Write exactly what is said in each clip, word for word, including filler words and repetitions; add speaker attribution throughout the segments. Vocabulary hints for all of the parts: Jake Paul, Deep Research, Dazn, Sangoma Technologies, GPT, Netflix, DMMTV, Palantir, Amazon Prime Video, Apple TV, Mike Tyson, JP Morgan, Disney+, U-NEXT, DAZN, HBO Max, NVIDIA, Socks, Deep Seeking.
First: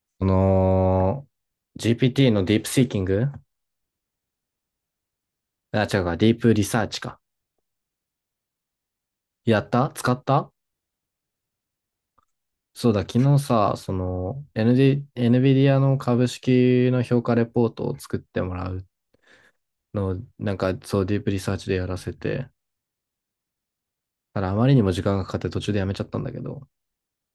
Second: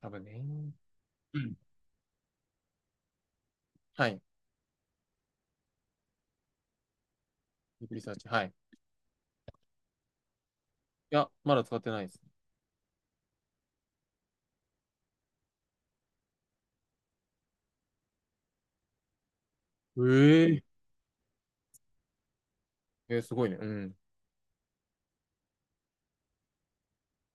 Speaker 1: 多
Speaker 2: そ
Speaker 1: 分ね。
Speaker 2: の、
Speaker 1: うん。
Speaker 2: ジーピーティー のディープシーキング、
Speaker 1: はい。デ
Speaker 2: あ、違うか、ディープリサーチか。
Speaker 1: ィープリサーチ。はい。い
Speaker 2: やった？使った？
Speaker 1: や、まだ使ってないです。
Speaker 2: そうだ、昨日さ、その、エヌディー、NVIDIA の株式の評価レポートを作ってもらうのを、なん
Speaker 1: え
Speaker 2: か、そう、ディープリサーチでやらせて、
Speaker 1: ええーすごいね。うん。
Speaker 2: ただ、あまりにも時間がかかって途中でやめちゃったんだけど、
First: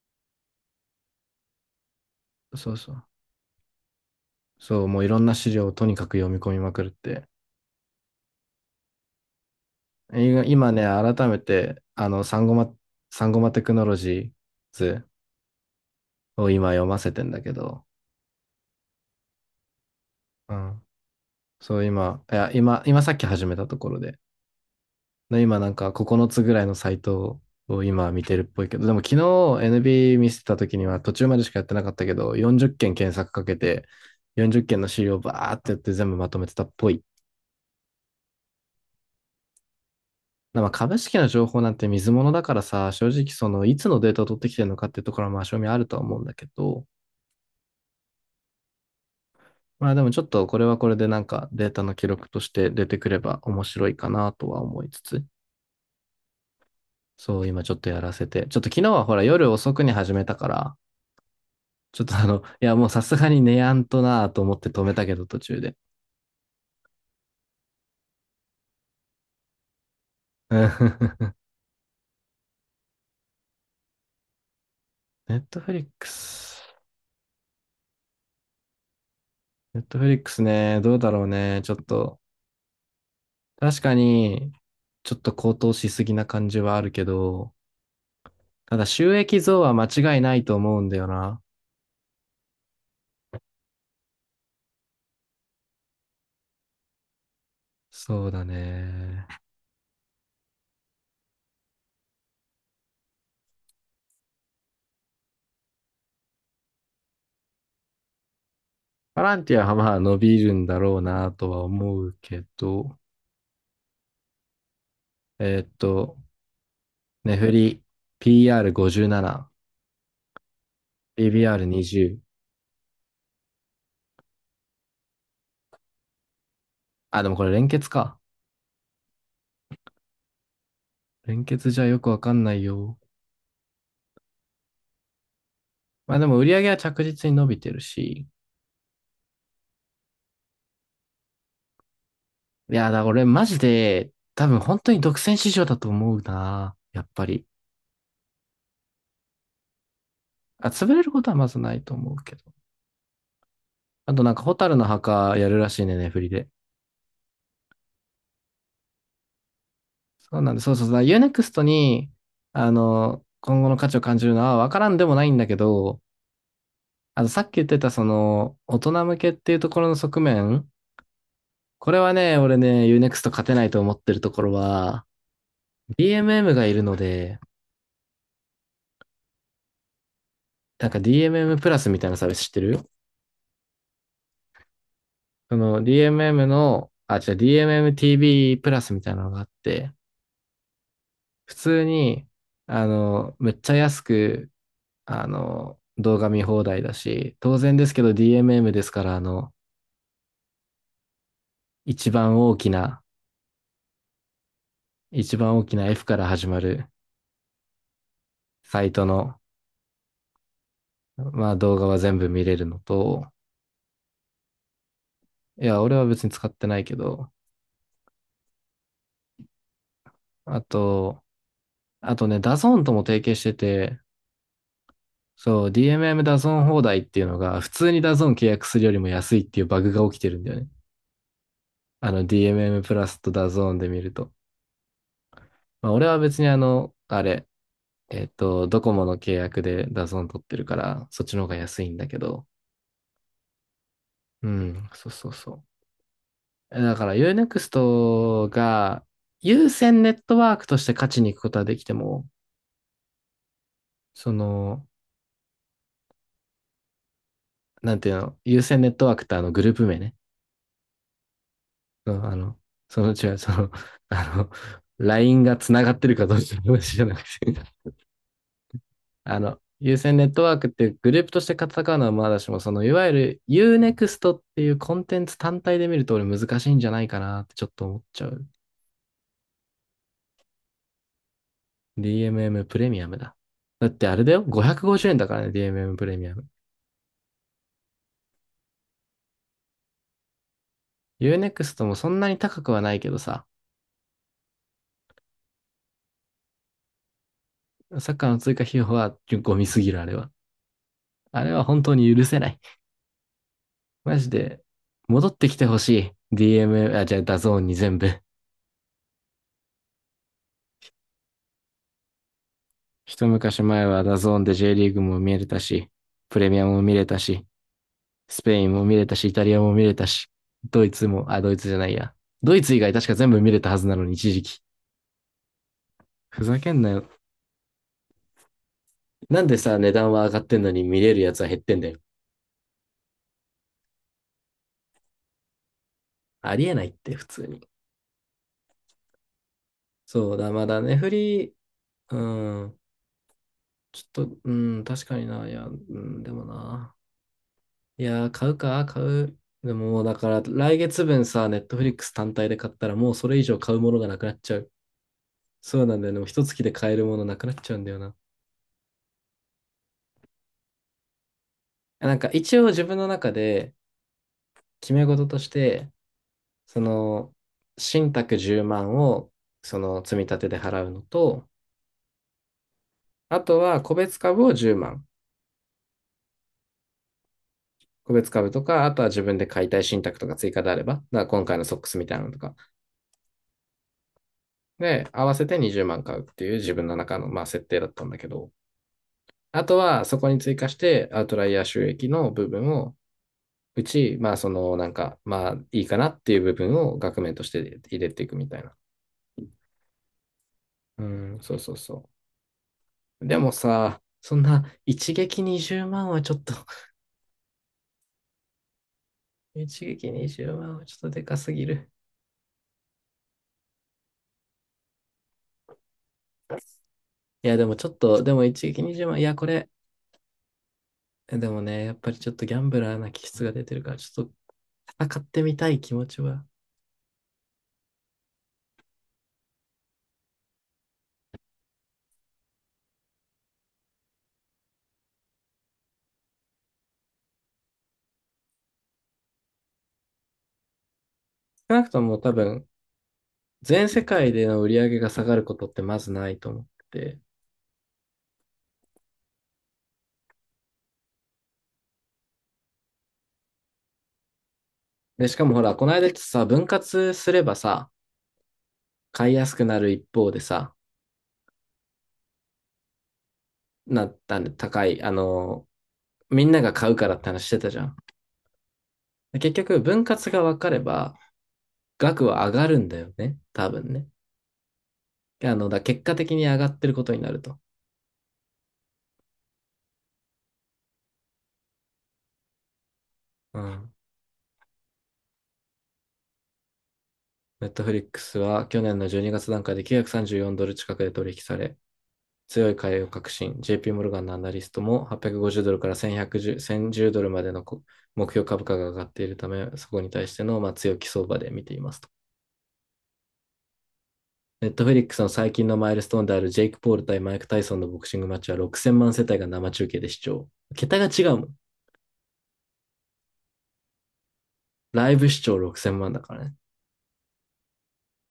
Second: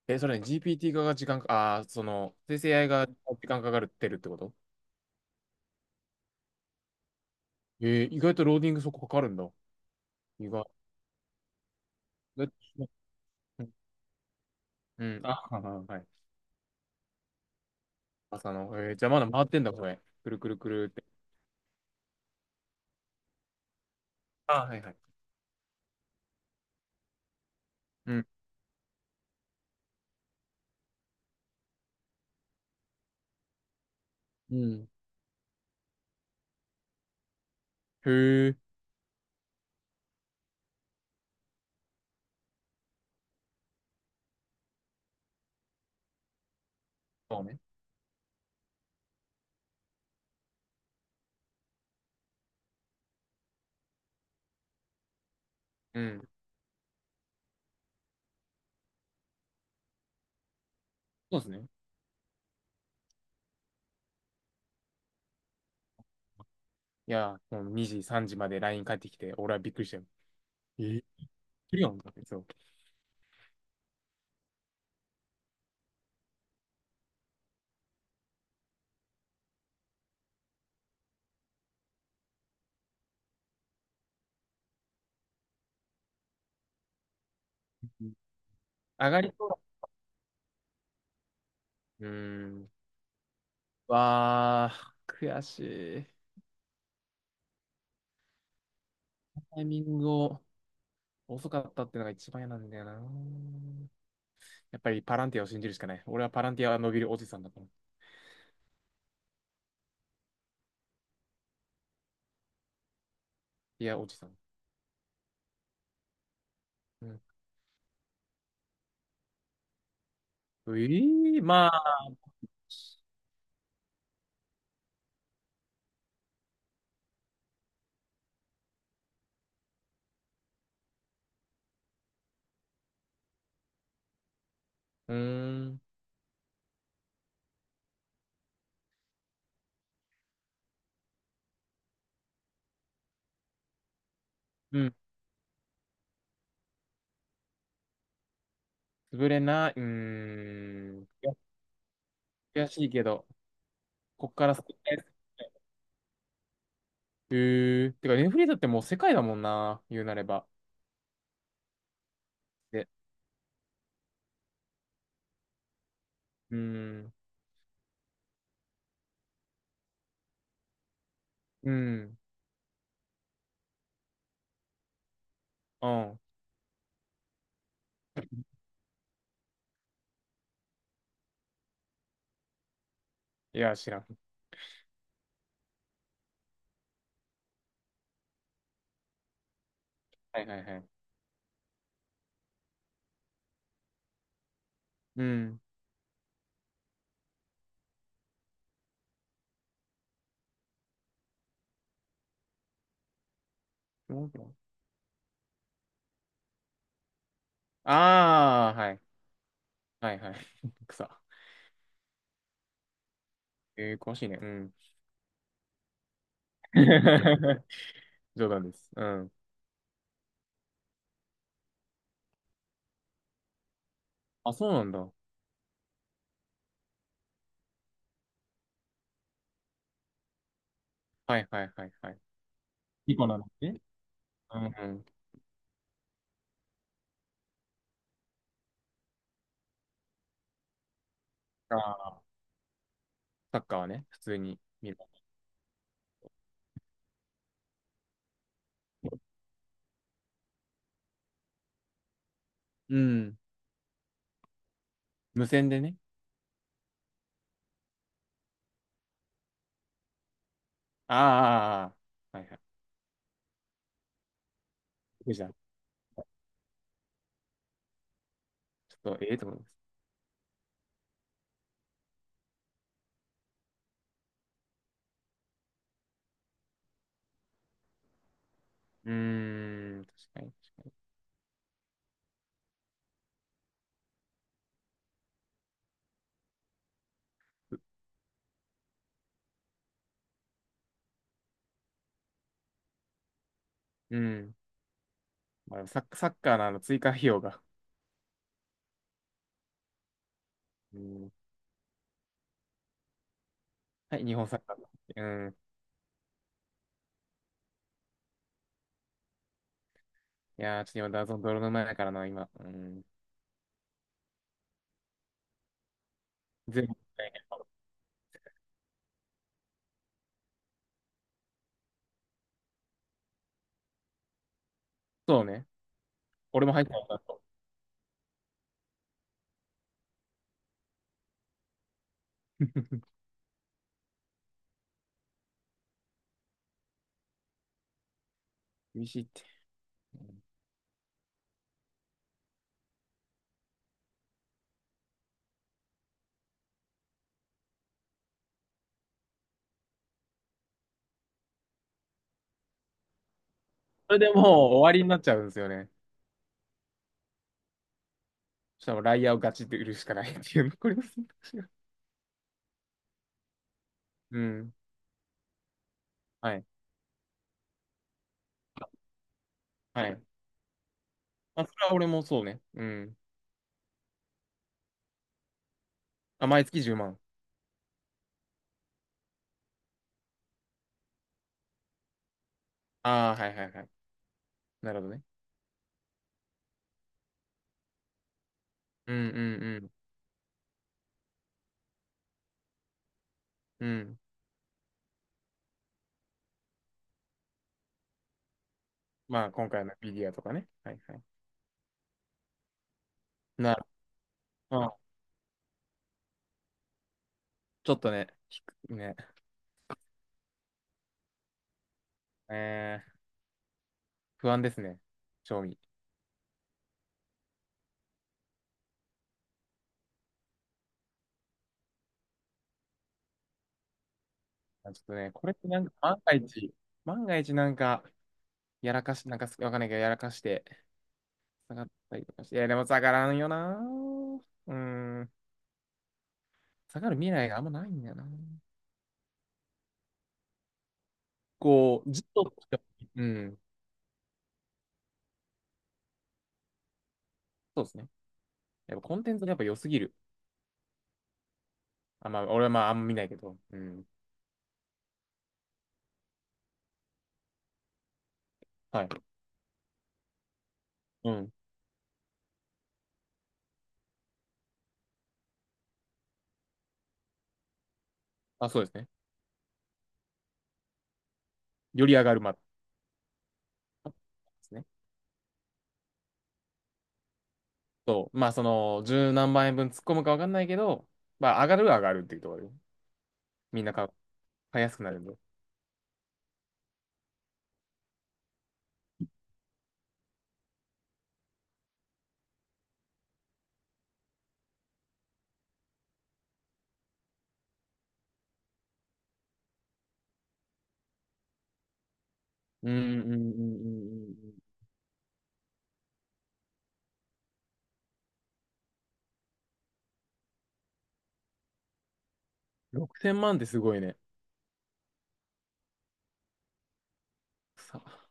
Speaker 1: え、それね、ジーピーティー 化が時間か、ああその、生成
Speaker 2: そう
Speaker 1: エーアイ
Speaker 2: そう。
Speaker 1: が時間かかるってるってこと
Speaker 2: そう、もういろんな資料をとにかく読み込みまくるって。
Speaker 1: えー意外とローディングそこかかるんだ。
Speaker 2: 今
Speaker 1: 意外。
Speaker 2: 今ね、改めて、あの、サンゴマ、サンゴマテ
Speaker 1: う
Speaker 2: ク
Speaker 1: ん
Speaker 2: ノロジー
Speaker 1: う
Speaker 2: ズ
Speaker 1: ん。あ、はい。
Speaker 2: を今読ませてんだけど、
Speaker 1: 朝の、えーじゃあまだ回ってんだ、これ。くるく
Speaker 2: う
Speaker 1: るく
Speaker 2: ん、
Speaker 1: るって。
Speaker 2: そう、今、いや、今、今さっき始めたところで、
Speaker 1: あ、はいはい。
Speaker 2: で今なんかここのつぐらいのサイトを今
Speaker 1: う
Speaker 2: 見
Speaker 1: ん。
Speaker 2: てるっぽいけど、でも昨日 エヌビー 見せてた時には途中までしかやってなかったけど、よんじゅっけん検索かけて、
Speaker 1: う
Speaker 2: よんじゅっけんの
Speaker 1: ん。
Speaker 2: 資料をバーってやって全部まとめてたっぽい。
Speaker 1: へえ。
Speaker 2: まあ株式の情報なんて水物だからさ、正直そのいつのデータを取ってきてるのかっていうところはまあ正味あるとは思うんだけど、
Speaker 1: そうね。
Speaker 2: まあでもちょっとこれはこれでなんかデータの記録として出てくれば面白いかなとは思いつつ。
Speaker 1: うん。
Speaker 2: そう、今ちょっとやらせて。ちょっと昨日はほら夜遅くに始めたから、
Speaker 1: そうですね。
Speaker 2: ちょっとあの、いやもうさすがに寝やんとなぁと思って止めたけど途中で。
Speaker 1: いやー、もうにじ、さんじまで ライン 返ってきて、俺はびっくりしたよ。
Speaker 2: う
Speaker 1: えー、
Speaker 2: ん
Speaker 1: 来るやんだって、そう。
Speaker 2: ネットフリックス。ネットフリックスね、どうだろうね。ちょっと、確かに、ちょっと高騰しすぎな感じはあるけど、ただ
Speaker 1: 上
Speaker 2: 収
Speaker 1: がり
Speaker 2: 益
Speaker 1: そう。
Speaker 2: 増は間違いないと思うんだよな。
Speaker 1: うーん。わあ、悔しい。
Speaker 2: そうだね。
Speaker 1: タイミングを遅かったってのが一番嫌なんだよな。やっぱりパランティアを信じるしかない。俺はパランティアは伸びるおじさんだから。
Speaker 2: パランティアはまあ伸びるんだろうなとは思うけど、
Speaker 1: いや、おじさん。
Speaker 2: えーっと、
Speaker 1: うん。
Speaker 2: ネフリ ピーアールごじゅうなな。
Speaker 1: うい、まあ、
Speaker 2: ビービーアールにじゅう。あ、でもこれ連結か。連結じゃよくわかんないよ。
Speaker 1: うーん、
Speaker 2: まあでも売り上げは着実に伸びてるし。いや、だ、俺マジで、多分本
Speaker 1: う
Speaker 2: 当
Speaker 1: ん。
Speaker 2: に独占市場だと思うな。やっぱり。
Speaker 1: 潰れない、う
Speaker 2: あ、潰
Speaker 1: ー
Speaker 2: れ
Speaker 1: ん。い
Speaker 2: ること
Speaker 1: や
Speaker 2: はまずないと思うけど。
Speaker 1: 悔しいけど、
Speaker 2: あと
Speaker 1: こ
Speaker 2: な
Speaker 1: っ
Speaker 2: んか、
Speaker 1: から
Speaker 2: ホタ
Speaker 1: 救
Speaker 2: ル
Speaker 1: っ
Speaker 2: の
Speaker 1: て、
Speaker 2: 墓やるらしいね、ねフリで。
Speaker 1: うー。てか、ネフリーだってもう世界だもんな、言うなれ
Speaker 2: そう
Speaker 1: ば。
Speaker 2: なんで、そうそうそう。ユーネクストに、あ
Speaker 1: で、
Speaker 2: の、今後の価値を感じるのはわからんでもないんだけど、
Speaker 1: うーん、
Speaker 2: あの、さっき言ってたその、大人向けっていうところの側面、
Speaker 1: う
Speaker 2: これは
Speaker 1: ん、
Speaker 2: ね、俺ね、u n ク x ト勝てないと思ってるところは、
Speaker 1: うん。
Speaker 2: ディーエムエム がいるので、なんか ディーエムエム プラスみたいなサービス知ってる？
Speaker 1: いや、知らん。
Speaker 2: その ディーエムエム の、あ、違う、ディーエムエムティーブイ プラスみたいなのがあって、
Speaker 1: はいはいはい。
Speaker 2: 普通に、あの、めっちゃ安く、
Speaker 1: う
Speaker 2: あ
Speaker 1: ん。
Speaker 2: の、動画見放題だし、当然ですけど ディーエムエム ですから、あの、一番大きな、一番大きな F から始まる
Speaker 1: ああ、
Speaker 2: サイ
Speaker 1: はい。
Speaker 2: トの、
Speaker 1: はいはい。草。
Speaker 2: まあ動画は全部見れるのと、
Speaker 1: えー、詳しいね。うん。
Speaker 2: いや、俺は別に使ってないけど、
Speaker 1: 冗談です。うん。
Speaker 2: あと、あとね、ダゾーンとも提携してて、
Speaker 1: あ、そうなんだ。は
Speaker 2: そう、ディーエムエム ダゾーン放題っていうのが、普通にダゾーン契約するよりも安いっていうバグが起きてるんだよね。
Speaker 1: いはいはいはい。
Speaker 2: あの、ディーエムエム プラ
Speaker 1: リ
Speaker 2: ス
Speaker 1: コ
Speaker 2: と
Speaker 1: なの
Speaker 2: ダゾーン
Speaker 1: ね。
Speaker 2: で見ると。
Speaker 1: うんうん。
Speaker 2: まあ、俺は別にあの、あれ、えっと、ドコモの契約でダゾーン取ってるから、そっちの方が
Speaker 1: あ
Speaker 2: 安いんだけ
Speaker 1: あ、
Speaker 2: ど。
Speaker 1: サッカーはね、普通
Speaker 2: う
Speaker 1: に
Speaker 2: ん、
Speaker 1: 見る。
Speaker 2: そうそうそう。だから Unext が優先ネットワークとして勝ちに行くことはできても、
Speaker 1: うん。
Speaker 2: その、
Speaker 1: 無線でね。
Speaker 2: なんていうの、優先ネットワークってあのグループ名ね。
Speaker 1: あ
Speaker 2: そう、あ
Speaker 1: あ、はいは
Speaker 2: の、
Speaker 1: い。
Speaker 2: その、違う、その、あの、
Speaker 1: 僕
Speaker 2: ライン
Speaker 1: じゃんち
Speaker 2: が繋がってるかどうかの話じゃなくて、
Speaker 1: ょっと、ええ
Speaker 2: あ
Speaker 1: と思
Speaker 2: の、
Speaker 1: います。
Speaker 2: 有線ネットワークってグループとして戦うのはまだしも、その、いわゆる Unext っていうコンテンツ単体で見ると俺難しいんじゃないかなってちょっと思っちゃう。
Speaker 1: うーん、確かに、確か
Speaker 2: ディーエムエム プレミアムだ。だってあれだよ、ごひゃくごじゅうえんだからね、ディーエムエム プレミアム。Unext もそんなに高くはないけどさ、
Speaker 1: に。うん。まあ、サッ、サッカーのあの追加費用が。
Speaker 2: サッカーの追加費用はゴミすぎる、あれは。
Speaker 1: うん。
Speaker 2: あれは本当に許せない。マ
Speaker 1: はい、
Speaker 2: ジ
Speaker 1: 日本サ
Speaker 2: で、
Speaker 1: ッカーだ。う
Speaker 2: 戻ってき
Speaker 1: ん。
Speaker 2: てほしい。ディーエム、あ、じゃあ、ダゾーンに全部。
Speaker 1: いやー、ちょっと今、ダゾーン泥沼やからな、今。うん。
Speaker 2: 一昔前はダゾーンで J リーグも見れたし、プレミアムも
Speaker 1: 全
Speaker 2: 見
Speaker 1: 部。
Speaker 2: れたし、スペインも見れたし、イタリアも見れたし、ドイツも、あ、ドイツじゃないや。ドイツ以外確か全部見れたはずなのに、一時期。
Speaker 1: そうね。
Speaker 2: ふざ
Speaker 1: 俺
Speaker 2: け
Speaker 1: も
Speaker 2: ん
Speaker 1: 入っ
Speaker 2: な
Speaker 1: たん
Speaker 2: よ。
Speaker 1: だと。
Speaker 2: なんでさ、値段は上がってんのに見れるやつは減ってんだよ。ありえないって、普通に。
Speaker 1: 厳しいって。
Speaker 2: そうだ、まだね、フリー、うん、ちょっと、うん、確かにな、いや、うん、でもな。いやー、買うか、買う。でももうだから、来月分さ、ネットフリックス単体で買ったら、もうそれ以上買うものが
Speaker 1: そ
Speaker 2: な
Speaker 1: れ
Speaker 2: く
Speaker 1: で
Speaker 2: なっ
Speaker 1: もう
Speaker 2: ちゃう。
Speaker 1: 終わりになっちゃうんですよ
Speaker 2: そう
Speaker 1: ね。
Speaker 2: なんだよね。もう一月で買えるものなくなっちゃうんだよな。
Speaker 1: そしたらもうライアーをガチって売るしかないっていう残りの選択肢が。
Speaker 2: なんか一応自分の中で
Speaker 1: うん。
Speaker 2: 決め事として、
Speaker 1: はい。
Speaker 2: その、信託じゅうまんを、その、
Speaker 1: は
Speaker 2: 積み
Speaker 1: い。
Speaker 2: 立てで払うのと、
Speaker 1: まあ、それは俺もそうね。うん。
Speaker 2: あとは個別株をじゅうまん。
Speaker 1: あ、毎月じゅうまん。
Speaker 2: 個別株とか、あとは自分で買いたい信託とか追加であれば、だから今回のソックスみたいなのとか、
Speaker 1: ああ、はいはいはい。なる
Speaker 2: で、
Speaker 1: ほどね。
Speaker 2: 合わせてにじゅうまん買うっていう自分の中の、まあ、設定だったんだけど、
Speaker 1: うん
Speaker 2: あと
Speaker 1: うん
Speaker 2: は、そこに追加して、アウトライヤー収益の部分を、う
Speaker 1: うん。うん。
Speaker 2: ち、まあ、その、なんか、まあ、いいかなっていう部分を額面として入れていくみたいな。
Speaker 1: まあ、今回のフィギュアとかね。はい
Speaker 2: う
Speaker 1: はい。
Speaker 2: ん、そうそうそう。でも
Speaker 1: なる。
Speaker 2: さ、そんな、
Speaker 1: まあ、
Speaker 2: 一撃にじゅうまんはちょっと
Speaker 1: ちょっとね、ひくね、
Speaker 2: 一撃にじゅうまんはちょっとでかすぎる。
Speaker 1: えー、不安ですね。賞味。
Speaker 2: いや、でもちょっと、でも一撃にじゅうまん、いや、これ、でもね、やっぱりちょっとギャンブラーな気質が出てるから、ちょっと
Speaker 1: あ、ちょっと
Speaker 2: 戦っ
Speaker 1: ね、
Speaker 2: て
Speaker 1: これっ
Speaker 2: み
Speaker 1: て
Speaker 2: た
Speaker 1: な
Speaker 2: い
Speaker 1: んか
Speaker 2: 気持
Speaker 1: 万
Speaker 2: ち
Speaker 1: が
Speaker 2: は。
Speaker 1: 一、万が一なんか、やらかし、なんかすわかんないけど、やらかして、下がったりとかして。いや、でも下がらんよな。うん。下がる未来があんまないんだよな。
Speaker 2: 少なくと
Speaker 1: こう、
Speaker 2: も
Speaker 1: ずっ
Speaker 2: 多
Speaker 1: と、
Speaker 2: 分、
Speaker 1: うん。
Speaker 2: 全世界での売り上げが下がることってまずないと思ってて、
Speaker 1: そうですね。やっぱコンテンツがやっぱ良すぎる。あ、まあ、俺はまあ、あんま見ないけど。うん。
Speaker 2: で、しかもほら、この間ってさ、分割すればさ、
Speaker 1: はい。
Speaker 2: 買いやすくなる一方でさ、
Speaker 1: うん。
Speaker 2: なったんで高い、あの、みんなが買うからって話してたじゃん。
Speaker 1: あ、そうですね。
Speaker 2: で結局、分割が分かれば、
Speaker 1: より上
Speaker 2: 額
Speaker 1: がる、
Speaker 2: は上
Speaker 1: まあ、で
Speaker 2: がるんだよね。多分ね。
Speaker 1: すね。
Speaker 2: あの、だ、結果的に上がってることになると。
Speaker 1: そう。まあ、その、十何万円分突っ込むかわかんないけど、まあ、上がるは上がるっていうところで。
Speaker 2: う
Speaker 1: みんな
Speaker 2: ん。
Speaker 1: 買う、買いやすくなるんで。
Speaker 2: ネットフリックスは去年のじゅうにがつ段階できゅうひゃくさんじゅうよんドル近くで取引され、強い買いを確信。ジェイピー モルガンのアナリストもはっぴゃくごじゅうドルからせんひゃくじゅう いち ゼロドルまでの目標株価が上がっているため、そこに対してのまあ強気相場で見ていますと。
Speaker 1: うん、うん、うん、うん、うん。うん。
Speaker 2: ネットフェリックスの最近のマイルストーンであるジェイク・ポール対マイク・タイソンのボクシングマッチはろくせんまん世帯が生中継で視聴。桁が違うもん。
Speaker 1: ろくせんまんってすごいね。
Speaker 2: ライブ視聴ろくせんまんだからね。
Speaker 1: さ、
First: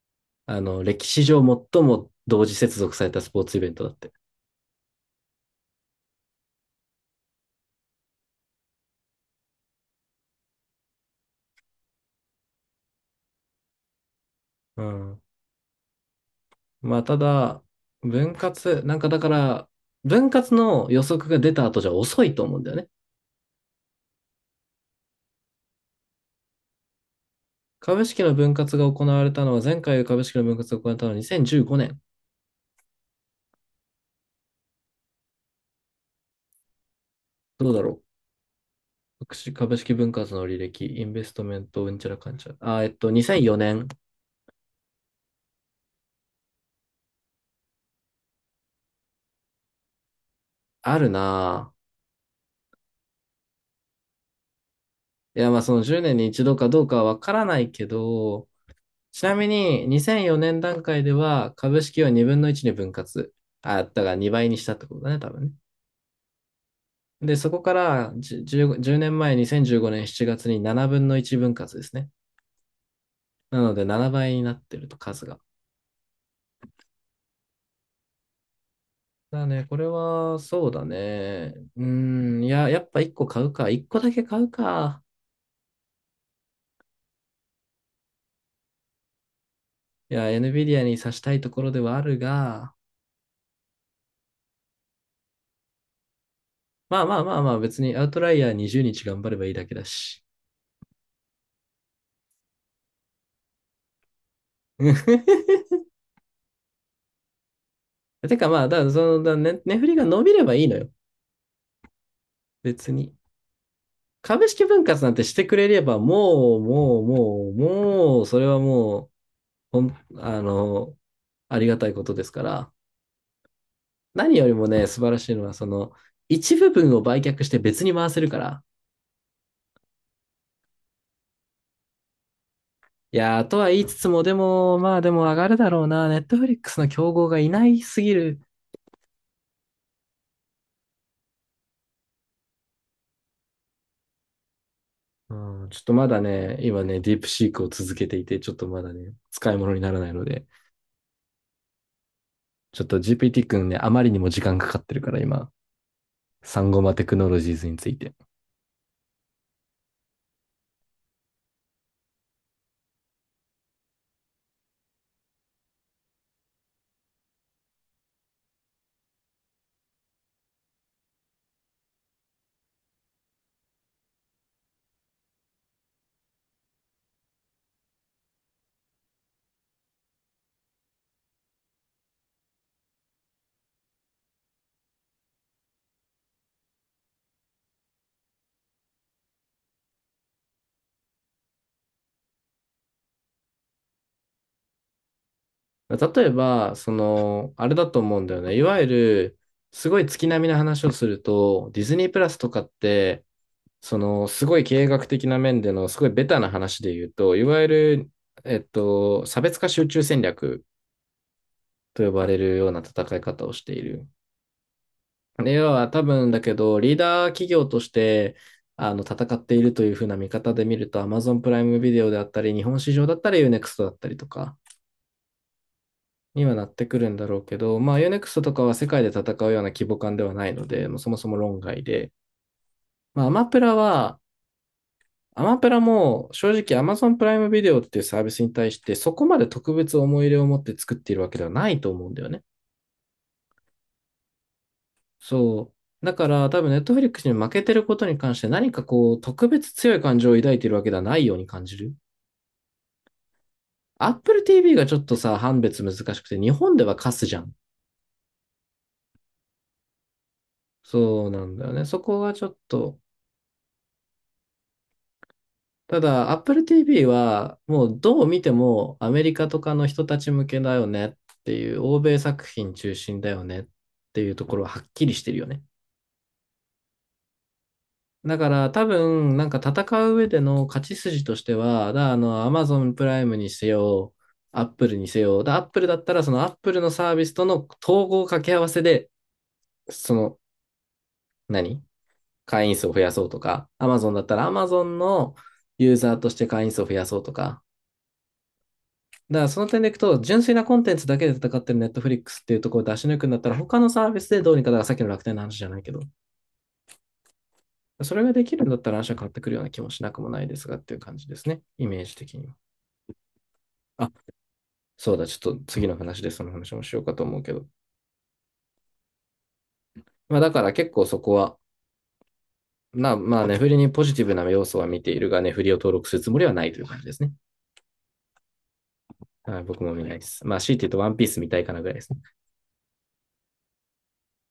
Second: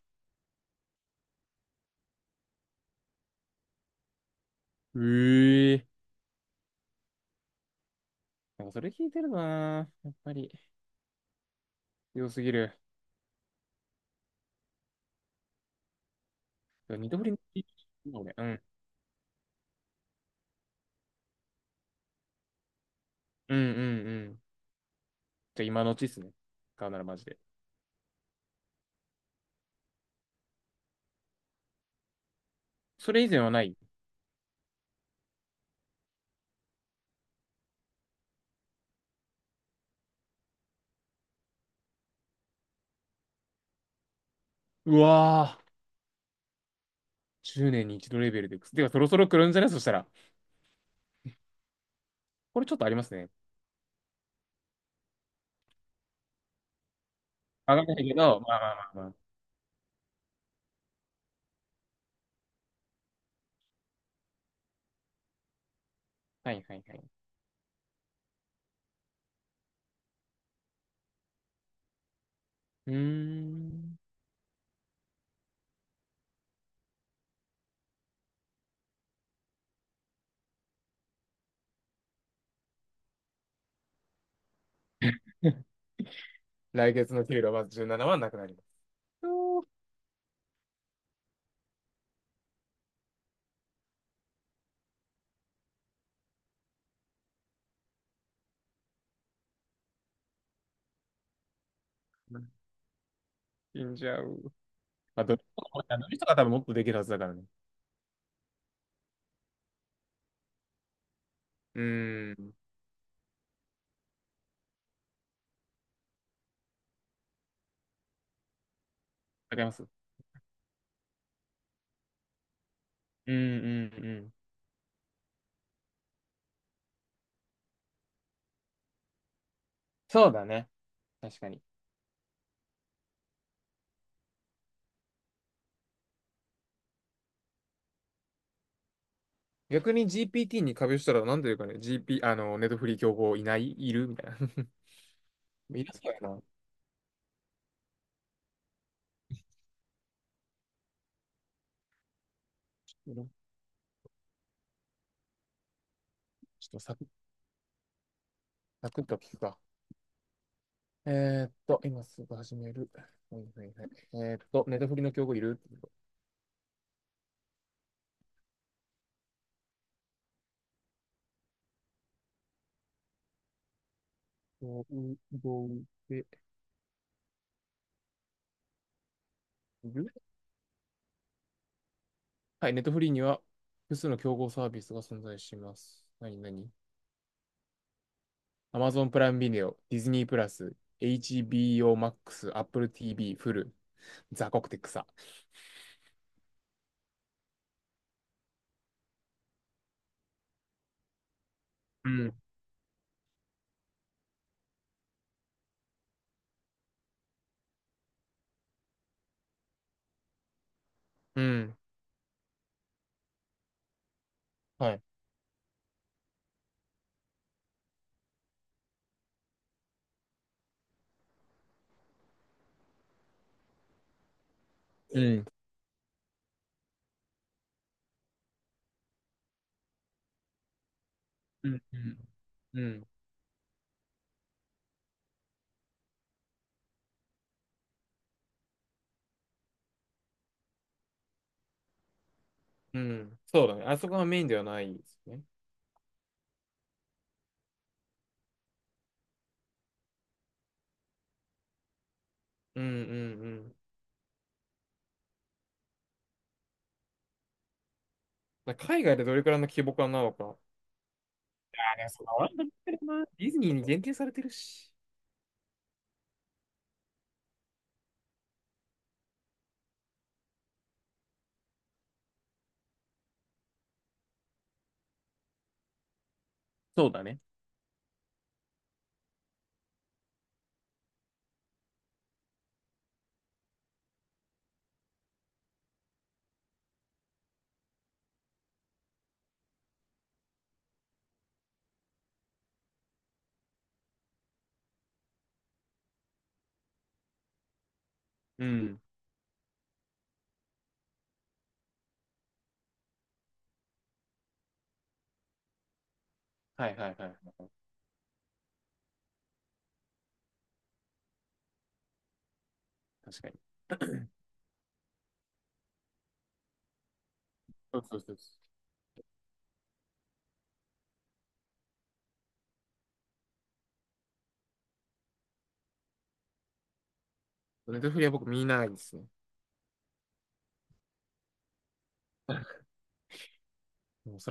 Speaker 2: あの、歴史上最も同時接続されたスポーツイベントだって。
Speaker 1: ええ、なんかそれ聞いてるな。やっぱり。強すぎる。
Speaker 2: うん。
Speaker 1: いや
Speaker 2: まあ、
Speaker 1: 二
Speaker 2: た
Speaker 1: 刀流
Speaker 2: だ、
Speaker 1: の
Speaker 2: 分
Speaker 1: ね、俺うん。
Speaker 2: 割、なんかだから、分割の予測が出た後じゃ遅いと思うんだよね。
Speaker 1: うんうんうん。じゃあ今のうちっすね。買うならマジで。
Speaker 2: 株式の分割が行われたのは、前回株式の分割が行われたのはにせんじゅうごねん。
Speaker 1: それ以前はない、
Speaker 2: どうだろう株式分割の履歴、インベストメント、うんちゃらかんちゃら。あ、えっと、にせんよねん。
Speaker 1: うわぁ。じゅうねんに一度レベルで。ではそろそろ来るんじゃないそしたら。
Speaker 2: あるな
Speaker 1: これちょっとありますね。
Speaker 2: ぁ。いや、まあ、そのじゅうねんに一度かどうかはわからない
Speaker 1: わか
Speaker 2: け
Speaker 1: んないけど、
Speaker 2: ど、
Speaker 1: まあまあまあま
Speaker 2: ちなみににせんよねん段階では株式をにぶんのいちに分割。あ、だからにばいにしたってことだね、多分ね。
Speaker 1: あ。はいはいはい。
Speaker 2: で、そこからじゅ じゅう, じゅうねんまえ、にせんじゅうごねんしちがつにななぶんのいち割ですね。
Speaker 1: うー
Speaker 2: なので
Speaker 1: ん。
Speaker 2: ななばいになってると数が。だね、これは、そうだね。うーん、いや、やっぱいっこ買うか。いっこだけ買うか。
Speaker 1: 来月の給料はじゅうななまんななはなくなります。お
Speaker 2: いや、NVIDIA に刺したいところではあるが、まあまあまあまあ、別にアウトライヤーはつか頑張ればいいだけだし。
Speaker 1: ーん、死んじゃう。まあ、どれ も、あの人が多分もっとできるはずだからね。
Speaker 2: てかまあ、だ、その、だ、ね、値振りが伸びればいいのよ。
Speaker 1: うーん。わ
Speaker 2: 別に。株式分割なんてしてくれれば、もう、もう、もう、もう、それはもう、
Speaker 1: かりま
Speaker 2: ほ
Speaker 1: す。
Speaker 2: ん、あの、ありがたいことですから。
Speaker 1: うんうんうん。
Speaker 2: 何よりもね、素晴らしいのは、その、一部分を売却して別に回せるから。
Speaker 1: そうだね。確かに。
Speaker 2: いやー、とは言いつつも、でも、まあでも上がるだろうな。ネットフリックスの競合がいないすぎる。
Speaker 1: 逆に ジーピーティー に壁したらなんていうかね、ジーピー、あの、ネットフリー競合いないいるみたいな。
Speaker 2: うん、ちょ
Speaker 1: い
Speaker 2: っ
Speaker 1: る
Speaker 2: と
Speaker 1: そ
Speaker 2: ま
Speaker 1: う
Speaker 2: だ
Speaker 1: やな。
Speaker 2: ね、今ね、ディープシークを続けていて、ちょっとまだね、使い物にならないので、ちょっ
Speaker 1: ち
Speaker 2: と
Speaker 1: ょっ
Speaker 2: ジーピーティー 君ね、あまりにも時間かかってるから、今、サンゴ
Speaker 1: と
Speaker 2: マ
Speaker 1: サ
Speaker 2: テ
Speaker 1: ク
Speaker 2: クノロジーズについて。
Speaker 1: サッと聞くか。えーっと、今すぐ始める。はいはいはい。えーっと、ネットフリーの競合いる競合でいる、はい、ネットフリーには複数の競合サービスが存在します。何何？ Amazon プライムビデオ、ディズニープラス、エイチビーオー Max、Apple ティーブイ、フル、ザコクテクサ。
Speaker 2: 例えば、その、あれだと思うんだよね。いわゆる、すごい月並みな話をすると、ディズニ
Speaker 1: う
Speaker 2: ープラ
Speaker 1: ん。
Speaker 2: スとかって、その、すごい経営学的な面での、すごいベタな話で言うと、いわゆる、えっと、差別化集中戦略
Speaker 1: うん。
Speaker 2: と呼ばれるような戦い方をしている。
Speaker 1: はい。
Speaker 2: で要は多分だけど、リーダー企業として、あの、戦っているというふうな見方で見ると、Amazon プライムビデオであったり、日本市場だったり、Unext だったりとか
Speaker 1: うん。
Speaker 2: にはなってくるんだろうけど、まあ、Unext とかは世界で戦うような規模感ではないので、もうそもそも論
Speaker 1: う
Speaker 2: 外
Speaker 1: ん、う
Speaker 2: で、
Speaker 1: ん、うん、
Speaker 2: まあ、アマプラは、アマプラも正直 Amazon プライムビデオっていうサービスに対してそこまで特別思い入れを持って作っているわけではないと思うんだよね。
Speaker 1: うん。そうだね。あそこがメインではないですね。
Speaker 2: そう。だから多分 Netflix に負けてることに関して何かこう特別強い感情を抱いているわけではないように感じる。
Speaker 1: うん、うん、うん。
Speaker 2: Apple ティーブイ がちょっとさ、判別難しくて日本ではカスじゃん。
Speaker 1: だから海外でどれくらいの規模感なのか。
Speaker 2: そうなんだよね。
Speaker 1: あ、
Speaker 2: そ
Speaker 1: でも
Speaker 2: こ
Speaker 1: そんな
Speaker 2: がちょ
Speaker 1: ワール
Speaker 2: っ
Speaker 1: ドカッ
Speaker 2: と
Speaker 1: プだな。ディズニーに限定されてるし。
Speaker 2: ただ、Apple ティーブイ は、もうどう見てもアメリカとかの人たち向けだよねっていう、欧米作品中心だよねっていうところははっきりしてるよね。
Speaker 1: そうだね。
Speaker 2: だから多分、なんか戦う上での勝ち筋としては、だからあの、Amazon プライムにせよ、Apple にせよ、だ Apple だったらその Apple のサービスとの統合掛け合わせで、その、何会員数を増やそうとか、Amazon だったら Amazon のユーザーとして会員数を増やそうとか、
Speaker 1: うん。
Speaker 2: だからその点でいくと、純粋なコンテンツだけで戦ってるネットフリックスっていうところを出し抜くんだったら、他のサービスでどうにか、だからさっきの楽天の話じゃないけど、
Speaker 1: はいはいはいはい。
Speaker 2: それができるんだったら話は変わってくるような気もしなくもないですがっていう感じですね。イメージ的には。
Speaker 1: 確かに。
Speaker 2: あ、そうだ、ちょっと次の話でその話もしようかと思うけど。
Speaker 1: そうそうそうそ
Speaker 2: まあだから結構そこは、な、まあ、ネフリにポジティブな要素は見ているが、ネフリを登録するつもりはないという感じですね。
Speaker 1: う。ネットフリは僕見ないですね。
Speaker 2: ああ僕も見ないです。まあ、強いて言うとワンピース見たいかなぐらいですね。
Speaker 1: もうそれは